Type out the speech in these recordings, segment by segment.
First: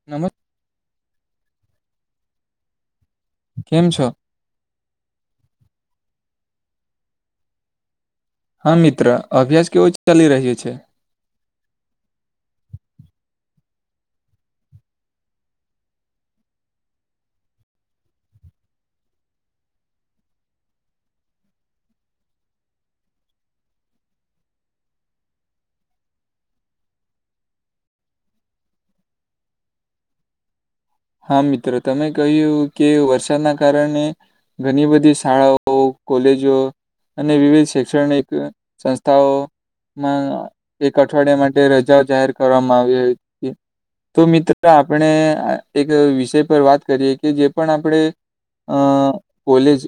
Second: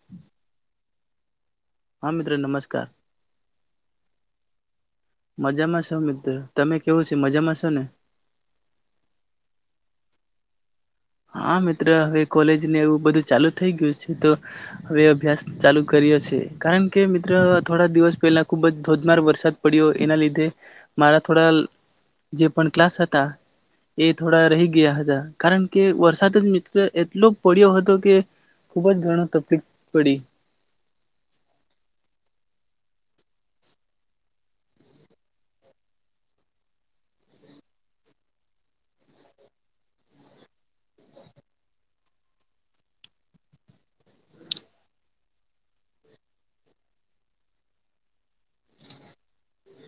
[inaudible] હ મિત્ર નમસ્કાર કેમ છો? મજામાં છો મિત્ર, તમે કેવું છે મજામાં છો ને? હા મિત્ર અભ્યાસ કેવો ચલી રહ્યો છે? હા મિત્ર હવે કોલેજ ને એવું બધું ચાલુ થઈ ગયું છે તો હવે અભ્યાસ ચાલુ કરીએ કારણ કે મિત્ર થોડા દિવસ પહેલા ખુબ જ ધોધમાર વરસાદ પડ્યો એના લીધે મારા થોડા જે પણ ક્લાસ હતા એ થોડા રહી ગયા હતા કારણ કે વરસાદ જ મિત્ર એટલો પડ્યો હતો કે ખુબ જ ઘણ તકલીફ પડી હા મિત્રો તમે કહ્યું કે વરસાદના કારણે ઘણી બધી શાળાઓ કોલેજો અને વિવિધ શૈક્ષણિક સંસ્થાઓ મા એક અઠવાડિયા માટે રજાઓ જાહેર કરવામાં આવી હતી. તો મિત્રો આપણે એક વિષય પર વાત કરીએ કે જે પણ આપણે અ કોલેજ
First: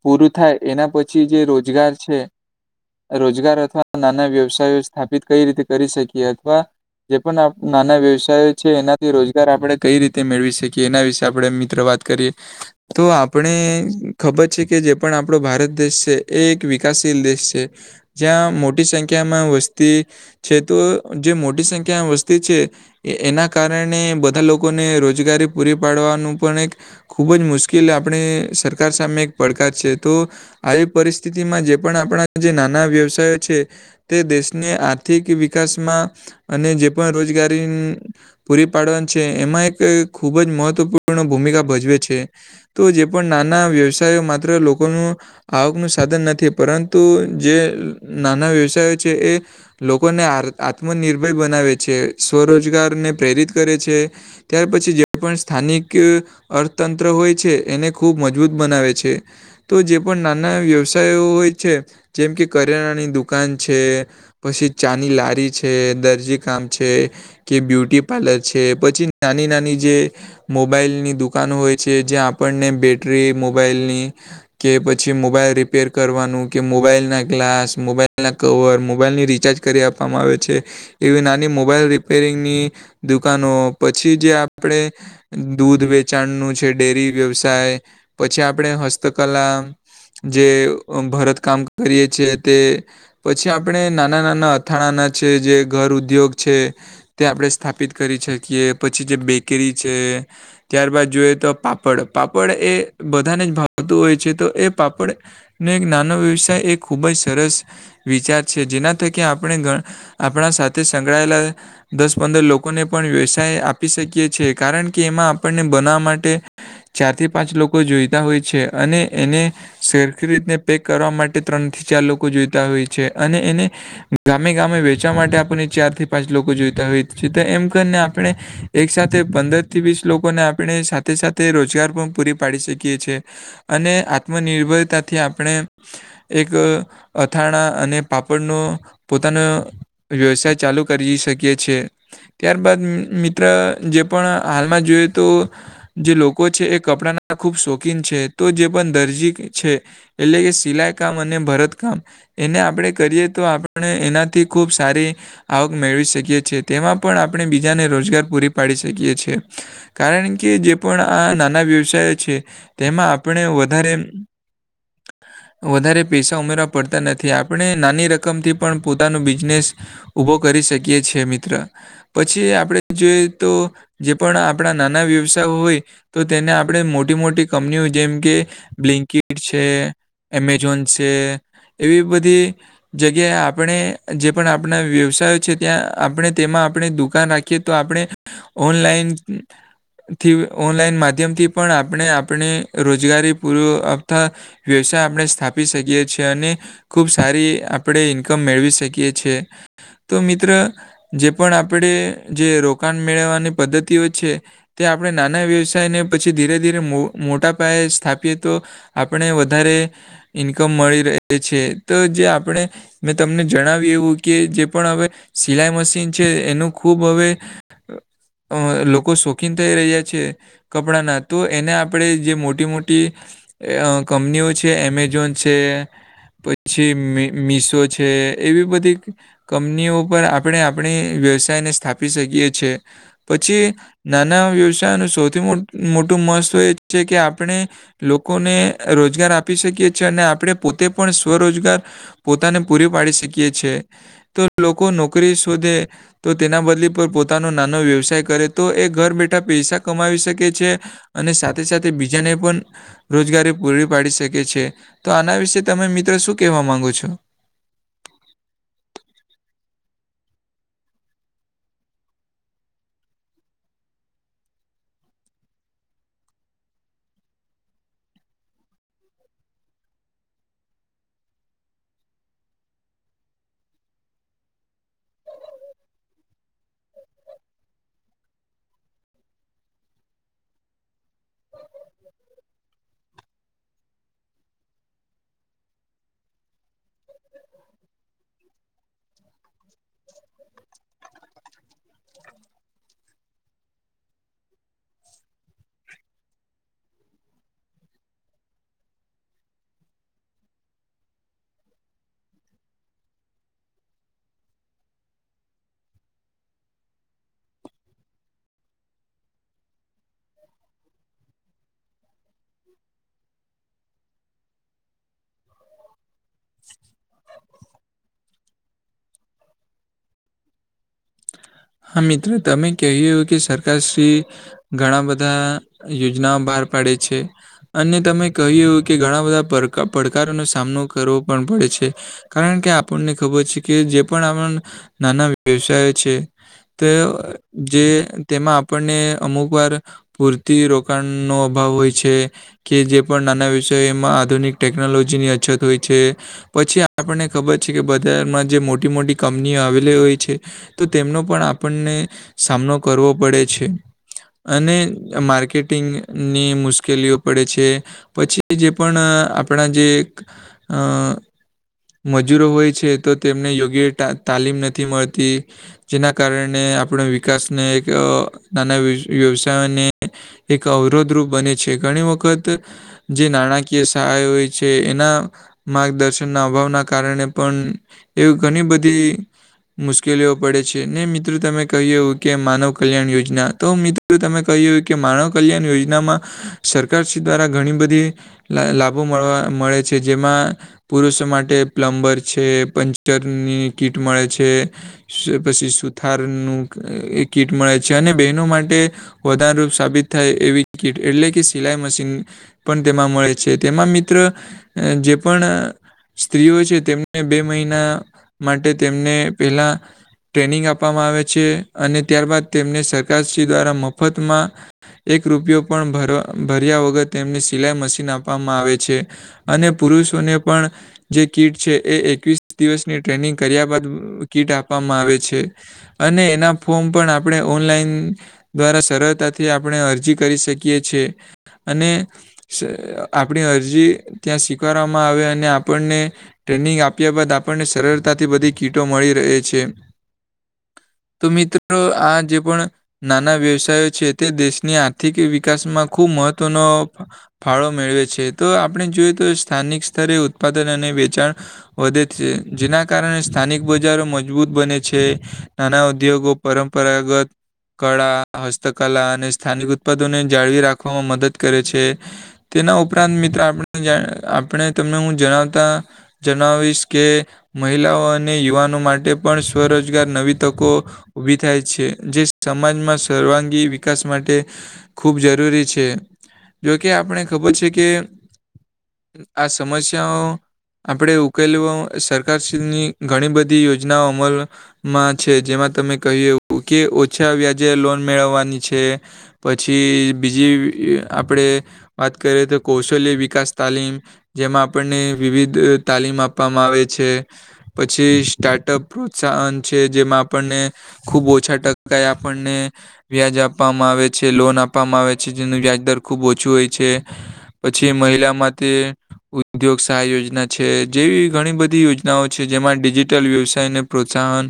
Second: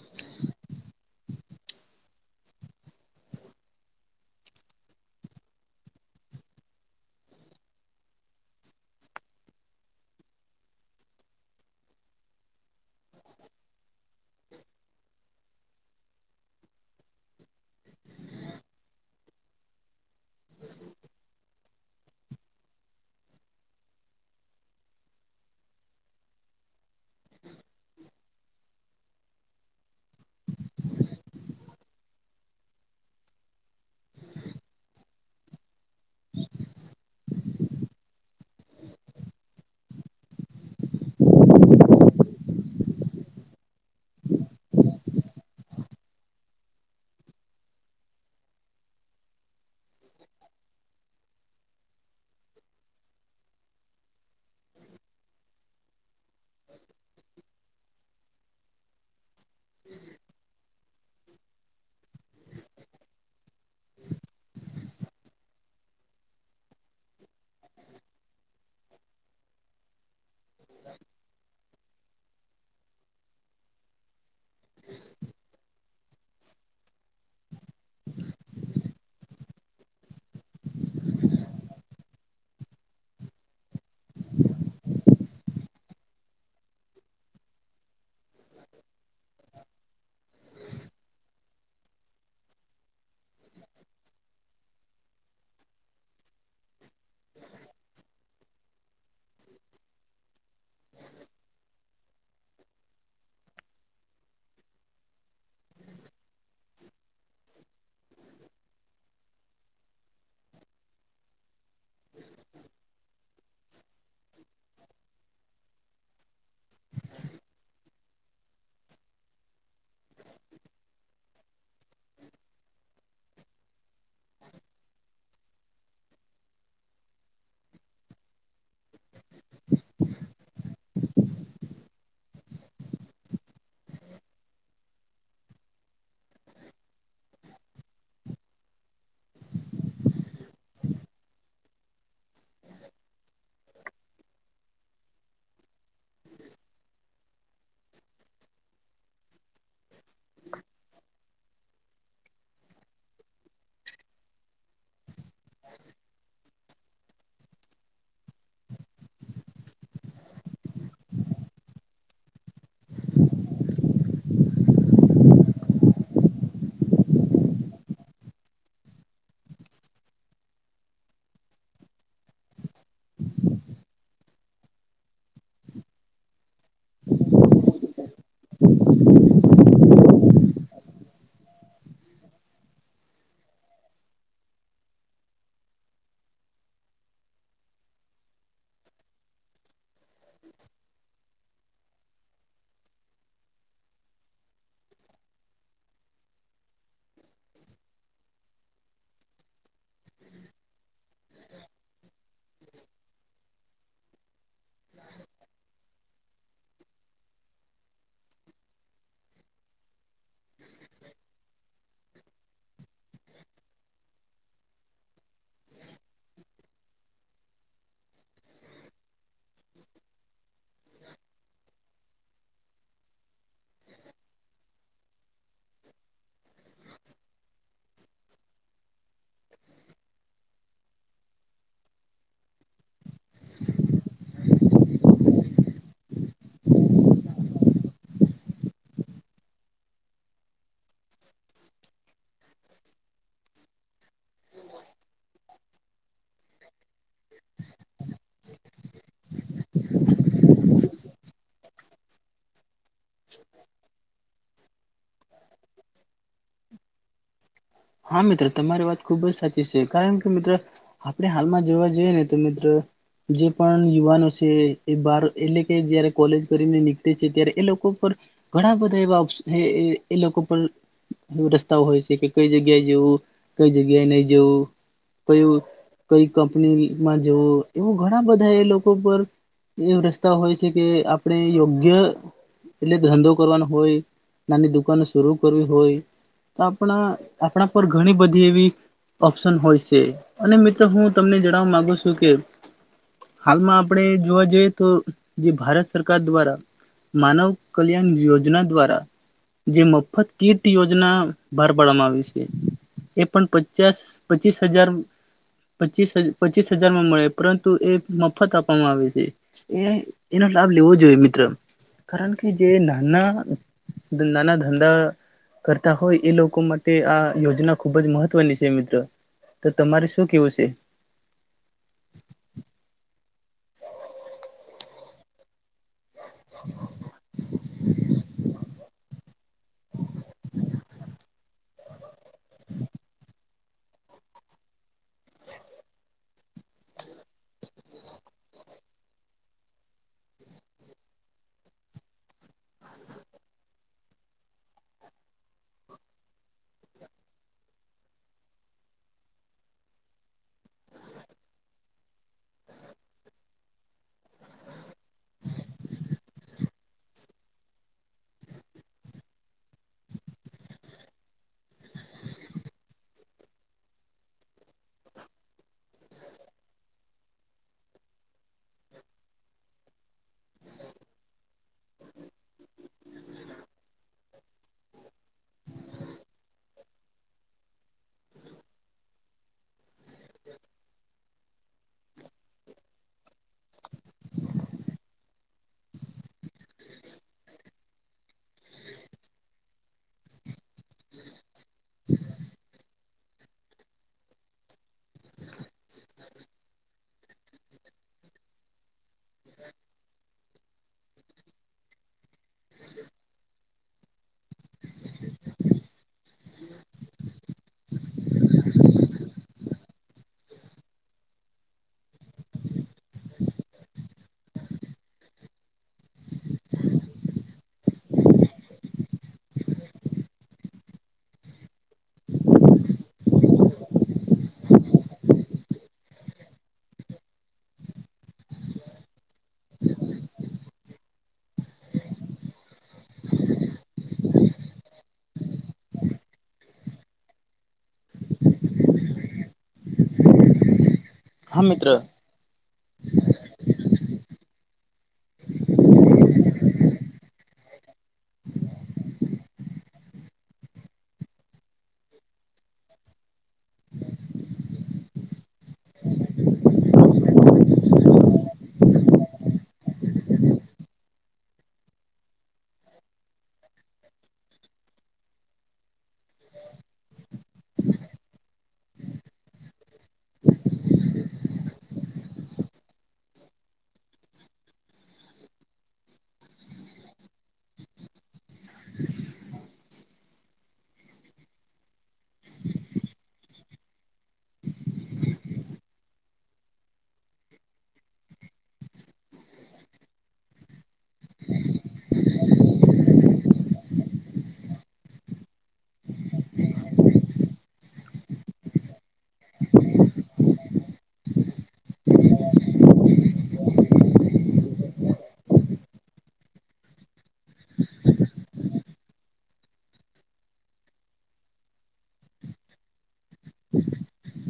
પૂરું થાય એના પછી જે રોજગાર છે. રોજગાર અથવા નાના વ્યવસાયો સ્થાપિત કઈ રીતે કરી શકીએ અથવા જે પણ આ નાના વ્યવસાય છે, એનાથી રોજગાર આપણે કઈ રીતે મેળવી શકીએ એના વિશે આપણે મિત્ર વાત કરીએ તો આપણે ખબર છે, કે જે પણ આપણો ભારત દેશ છે, એ એક વિકાસશીલ દેશ છે. જ્યાં મોટી સંખ્યામાં વસ્તી છે, તો જે મોટી સંખ્યામાં વસ્તી છે, એના કારણે બધા લો કોને રોજગારી પૂરી પાડવાનું પણ એક ખુબ જ મુશ્કેલ આપણે સરકાર સામે એક પડકાર છે, તો આવી પરિસ્થિતિમાં જે પણ આપણા જે નાના વ્યવસાયો છે. તે દેશને આર્થિક વિકાસમાં અને જે પણ રોજગારી પૂરી પાડવા છે, એમાં એક ખૂબ જ મહત્વપૂર્ણ ભૂમિકા ભજવે છે. તો જે પણ નાના વ્યવસાય માત્ર લોકોનું આવકનું સાધન નથી પરંતુ જે નાના વ્યવસાય છે, એ લોકોને આ આત્મનિર્ભર બનાવે છે, સ્વરોજગારને પ્રેરિત કરે છે. ત્યાર પછી જે પણ સ્થાનિક અર્થતંત્ર હોય છે, એને મજબૂત બનાવે છે, તો જે પણ નાના વ્ય યો હોય છે, જેમ કે કરિયાણાની દુકાન છે. પછી ચાની લારી છે, દરજી કામ છે, કે બ્યુટી પાર્લર છે. પછી નાની નાની જે મોબાઈલની દુકાનો હોય છે, જયા પણને બેટરી મોબાઈલની કે પછી મોબાઈલ રી પેર કરવાનું કે મોબાઈલના ગ્લાસ મોબાઈલના કવર મોબાઈલની રિચાર્જ કરી આપવામાં આવે છે. એવી નાની મોબાઈલ રિપેરિંગની દુકાનો પછી જે આપડે દૂધ વેચાણનું છે, ડેરી વ્યવસાય પછી આપણે હસ્તકલા જે ભરત કામ કરીએ છે, તે પછી આપણે નાના નાના અથાણાના છે, જે ઘર ઉદ્યોગ છે. તે આપણે સ્થાપિત કરી શકીએ પછી જે બેકરી છે, ત્યારબાદ જોએ તો પા પડ પાપડ એ બધાને જ ભાવતું હોય છે, તો એ પાપડ ને એક નાનો વ્યવસાય એ ખૂબ જ સરસ વિચાર છે, જેના થકી આપણે આપણા સાથે સંકળાયેલા દસ પંદર લોકોને પણ વ્યવસાય આપી શકીએ કારણ કે એમાં આપણને બનાવા માટે ચાર થી પાંચ લોકો જોઈતા હોય છે અને એને શેરખીરીતને પેક કરવા માટે ત્રણ થી ચાર લોકો જોઈતા હોય છે અને એને ગામે ગામે વેચવા માટે આપણને ચાર થી પાંચ લોકો જોઈતા હોય એમ કરીને આપણે એક સાથે પંદર થી વીસ લોકોને આપણે સાથે સાથે રોજગાર પણ પૂરી પાડી શકીએ છ છે અને આત્મનિર્ભરતાથી આપણે એક અથાણા અને પાપડનો પોતાન વ્યવસાય ચાલુ કરી શકીએ છીએ ત્યારબાદ મિત્ર જે પણ હાલમાં જોઈએ તો જે લોકો છે, એ કપડાના ના ખુબ શોખીન છે, તો જે પણ દરજી છે, એટલે કે સિલાઈ કામ અને ભરત કામ એને આપણેે કરીએ તો આપણે એનાથી ખુબ સારી આવક મેળવી શકીએ છે, તેમાં પણ આપણે બીજાને રોજ રોજગાર પૂરી પાડી શકીએ છે, કારણ કે જે પણ આ નાના વ્યવસાય છે. તેમાં આપણે વધારે વધારે પૈસા ઉમેરવા પડતા નથી આપણે નાની રકમથી પણ પોતાનું બિઝનેસ ઉભો કરી શકીએ છેએ મિત્ર પછી આપણેે જોઈએ તો જે પણ આપણા નાના વ્યવસાય હોય તો તેને આપણે મોટી મોટી કંપનીઓ જેમ કે બ્લન્કીટ છે એમેઝોન છે એવી બધી જગ્યાએ આપણે જે પણ આપણા વ્યવસાયો છે ત્યાં આપણે તેમાં આપણે દુકાન રાખી આપણેથીન મા્યમથી પણ આપણે આપણે રોજગારી પૂર અથવા વ્યવસાય આપણે સ્થાપી શકીએ છીએ અને ખુબ સારી આપણે ઇન્કમ મેળવી શકીએ છે તો મિત્ર જે પણ આપણે જે રોકાણ મેળવવાની પદ્ધતિઓ છે તે આપણે નાના વ્યવસાયને પછી ધીરે ધીરે મોટા પાયે સ્થાપીએ તો આપણે વધારે ઈન્કમ મળી ર છે તો જે આપણે મેં તમને જણાવી એું કે જે પણ હવે સિલાઈ મશીન છે એનું ખુબ હવે અ લોકો શોખીન થઈ રહ્યા છે કપડાના તો એને આપણે જે મોટી મોટી કંપનીઓ છે એમેઝોન છે પછી મીસો છે એવી બધી કંપનીઓ પર આપણે આપણે વ્યવસાયને સ્થાપી શકીએ છી પછી નાના વ્યવસાયનું સૌથી મોટું મહત્વ એ છે કે આપણે લોકોને રોજગાર આપી શકીએ છી અને આપણે પોતે પણ સ્વરોજગાર પોતાને પૂરી પાડી શકી છે તો લોકો નોકરી શોધે તો તેના બદલી પર પોતાનો નાનો વ્યવસાય કરે તો એ ઘર બેઠા પૈસા કમાવી શકે છે અને સાથે સાથે બીજાને પણ રોજગારી પૂરી પાડી શકે છે તો આના વિશે તમે મિત્રો શું કહેવા માંગો છો હા મિત્રો તમારી વાત ખુબ જ સાચી છે કારણ કે મિત્ર આપડણે હાલમાં જોવા જોઈએ ને તો મિત્ર જે પણ યુવાનો છે એ બાર એટલે કે જયારે કોલેજ કરીને નીકળે છે ત્યારે એ લોકો પર ઘણા બધા એવા એ લોકો પર રસ્તાઓ હોય છે કે કઈ જગ્યા જગ્યા જવું કઈ જગ્યાએ નહી જવું કયું કઈ કંપનીમાં જવું એવું ઘણા બધા એ લોકો પર એ રસ્તા હોય છે કે આપણે યોગ્ય એટલે ધંધો કરવાનો હોય નાની દુકાનો શરૂ કરવી હોય તો આપણા આપણા પર ઘણી બધી એવી ઓપ્શન હોય છે અને મિત્રો હું તમને જણાવવા મામાંગુ છું કે હાલમાં આપણે જોવા જઈએ તો જે ભારત સરકાર દ્વારા માનવ કલ્યાણ યોજના દ્વારા જે મફત કીર્ટ યોજના બહાર પાડવામાં આવી છે એ પણ પચાસ પચીસ હજાર પચીસ પચીસ હજારમાં મળે પરંતુ એ મફત આપવામાં આવે છે. એ એનો લાભ લેવો જોઈએ મિત્ર કારણ કે જે નાના નાના ધંધા કરતા હોય એ લોકો માટે આ યોજના ખુબ જ મહત્વની છે મિત્રો તો તમારે શું કેવું છે હા મિત્રો તમે કહ કે સરકાર શ્રી ઘણા બધા યોજનાઓ બહાર પાડે છે અને તમે કહ્યું કે ઘણા બધા પડકારોનો સામનો કરવો પણ પડે છે કારણ કે આપણને ખબર છે કે જે પણ આપણા નાના વ્યવસાય છે તે જે તેમાં આપણને અમુક વાર પૂરતી રોકાણનો અભાવ હોય છે. કે જે પણ નાના વિષયમાં આધુનિક ટેકનોલોજી ની અછત હોય છે. પછી આપણને ખબર છે કે બજારમાં જે મોટી મોટી કંપનીઓ આવેલી હોય છે તો તેમનો પણ આપણને સામનો કરવો પડે છે. અને માર્કેટિંગની મુશ્કેલીઓ પડે છે. પછી જે પણ આપણા જે અ મજૂરો હોય છે તો તેમને યોગ્ય તાલીમ નથી મળતી જેના કારણે આપણે વિકાસને એક નાના વ્યવસાયને એક અવરોધરૂપ બને છે ઘણી વખત જે નાણાકીય સહાય હોય છે એના માર્ગદર્શન ના અભાવના કારણે પણ એવી ઘણી બધી. મુશ્કેલીઓ પડે છે. ને મિત્ર તમે કહ્યું કે માનવ કલ્યાણ યોજના તો મિત્રો તમે કહ્યું. કે માનવ કલ્યાણ યોજનામાં સરકાર્રી દ્વારા ઘણી બધી લાભો મળવા મળે છે જેમાં પુરુષો માટે પ્લમ્બર છે પંચરની કીટ મળે છે. પછી સુથાર નું એ કીટ મળે છે અને બહેનો માટે વધાર રૂપ સાબિત થાય એવી કીટ એટલે કે સિલાઈ મશીન પણ તેમાં મળે છે તેમાં મિત્ર જે પણ સ્ત્રીઓ છે તેમને બે મહિના માટે તેમને પેલા ટ્રેનિંગ આપવામાં આવે છે અને ત્યારબાદ તેમને સરકારશ્રી દ્વારા મફતમાં એક રૂપિયો પણ ભરવા ભર્યા વગર તેમને સિલાઈ મશીન આપવામાં આવે છે. અને પુરુષોને પણ જે કીટ છે એ એકવીસ દિવસની ટ્રેનિંગ કર્યા બાદ કીટ આપવામાં આવે છે. અને એના ફોર્મ પણ આપણે ઓનલાઈન દ્વારા સરળતાથી આપણે અરજી કરી શકીએ છ છેએ અને આપણી અરજી ત્યાં સ્વીકારવામાં આવે અને આપણને ટ્રેનિંગ આપ્યા બાદ આપણને સરળતાથી બધી કીટો મળી રહે છે. તો હા મિત્રો મિત્ર આ જે પણ નાના વ્યવસાયો છે તે દેશની આર્થિક વિકાસમાં ખૂબ મહત્વનો ફાળો મેળવે છે તો આપણે જોઈએ તો સ્થાનિક સ્તરે ઉત્પાદન અને વેચાણ વધે છે જેના કારણે સ્થાનિક બજારો મજબૂત બને છે. નાના ઉદ્યોગો પરંપરાગત કળા હસ્તકલા અને સ્થાનિક ઉત્પાદને જાળવી રાખવામાં મદદ કરે છે. તેના ઉપરાંત મિત્ર આપ આપણે તમને હું જણાવતા જણાવીશ કે મહિલાઓ અને યુવાનો માટે પણ સ્વરોજ જગ નવી તકો ઉભી થાય છે જે સમાજમાં સર્વાંગી વિકાસ માટે ખૂબ જરૂરી છે જોકે આપણે ખબર છે કે આ સમસ્યાઓ આપણે ઉકેલ સરકારની ઘણી બધી યોજનાઓ અમલ માં છે જેમાં તમે કહ એવું કે ઓછા વ્યાજે લોન મેળવવાની છે પછી બીજી આપણેે વાત કરીએ તો કૌશલ્ય વિકાસ તાલીમ જેમાં આપણને વિવિધ તાલીમ આપવામાં આવે છે પછી સ્ટાર્ટઅપ પ્રોત્સાહન છે જેમાં આપણને ખુબ ઓછા ટકા આપણને વ્યાજ આપવામાં આવે છે લોન આપવામાં આવે છે જેનું વ્યાજ દર ખુબ ઓછું હોય છે. પછી મહિલામાંથી ઉદ્યોગ સહાય યોજના છે જેવી ઘણી બધી યોજનાઓ છે જેમાં ડિજિટલ વ્યવસાયને પ્રોત્સાહન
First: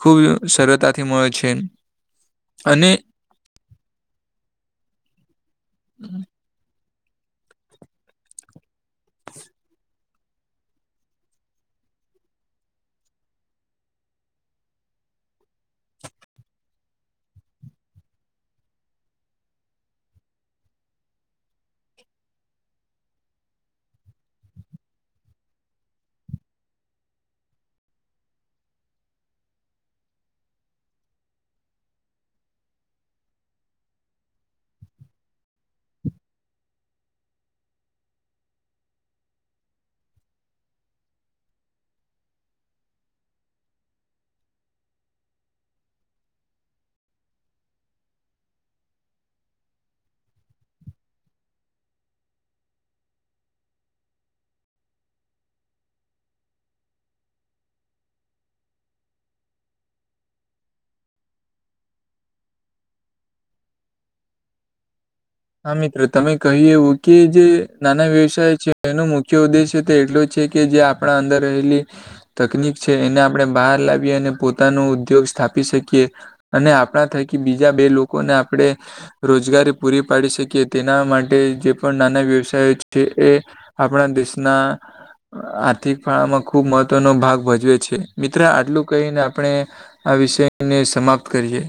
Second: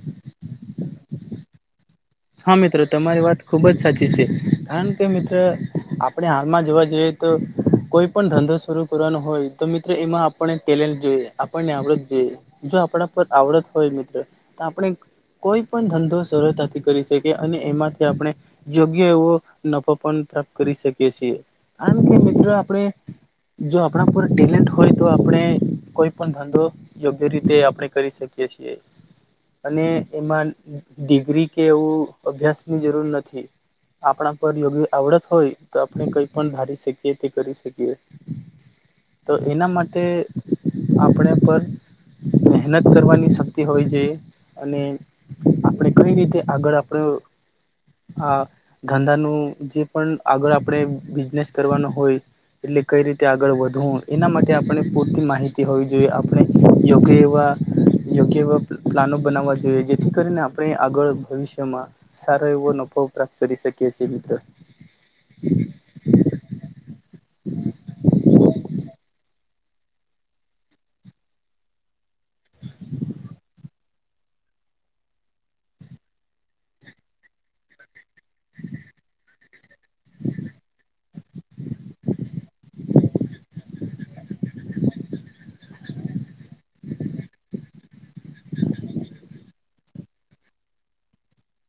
ખૂબ સરળતાથી મળે છે. હા મિત્રો અને તમારી વાત. ખૂબ જ સાચી છે કારણ કે મિત્રો આપણે હાલમાં જોવા જઈએ તો કોઈ પણ ધંધો શરરૂ કરવાનો હોય તો મિત્રો એમાં આપણને ટેલેન્ટ જોઈએ આપણને આવડત જોઈએ જો આપણા પર આવડત હોય મિત્રો તો આપણે કોઈ પણ ધંધો સરળતાથી કરી શકી અને એમાંથી આપણે યોગ્ય એવો નફો પણત કરી શકીએ છીએ કારણ કે મિત્રો આપડણે જો આપણા પૂરા ટેલેન્ટ હોય તો આપણે કોઈ પણ ધંધો દ રીતે આપણે કરી શકીએ છીએ અને એમાં ડિગ્રી કે એવું અભ્યાસ ની જરૂર નથી આપણા પર યોગી આવડત હોય તો આપણે કઈ પણ ધારી શકીએ તે કરી શકીએ [inaudible] તો એના માટે આપણે પર મહેનત કરવાની શક્તિ હોવી જોઈ અને આપણે કઈ રીતે આગળ આપડું આ ધંધાનું જે પણ આગળ આપણે બિઝનેસ કરવાનો હોય એટલે કઈ રીતે આગળ વધવું એના માટે આપણે પૂરતી માહિતી હોવી જોઈએ આપણે યોગ્ય એવા યોગ્ય એવા પ્લાનો બનાવવા જોઈએ જેથી કરીને આપણે આગળ ભવિષ્યમાં સારો એવો નફો પ્રાપ્ત કરી શકેએ છીએ મિત્ર હા મિત્રો તમે કહી એવું કે જે નાના વ્યવસાય છે એનો મુખ્ય ઉદ્દેશ્ય તો એટલો છે કે જે આપણા અંદર રહેલી તકનીક છે એને આપણે બહાર લાવીએ અને પોતાનો ઉદ્યોગ સ્થાપી શકીએ અને આપણા થકી બીજા બે લોકોને આપે રોજગારી પૂરી પાડી શકીએ તેના માટે જે પણ નાના વ્યવસાય છે એ આપણા દેશના આર્થિક ફાળામાં ખુબ મહત્વનો ભાગ ભજવે છે મિત્ર આટલું કહીને આપણે આ વિષયને સમાપ્ત કરીએ.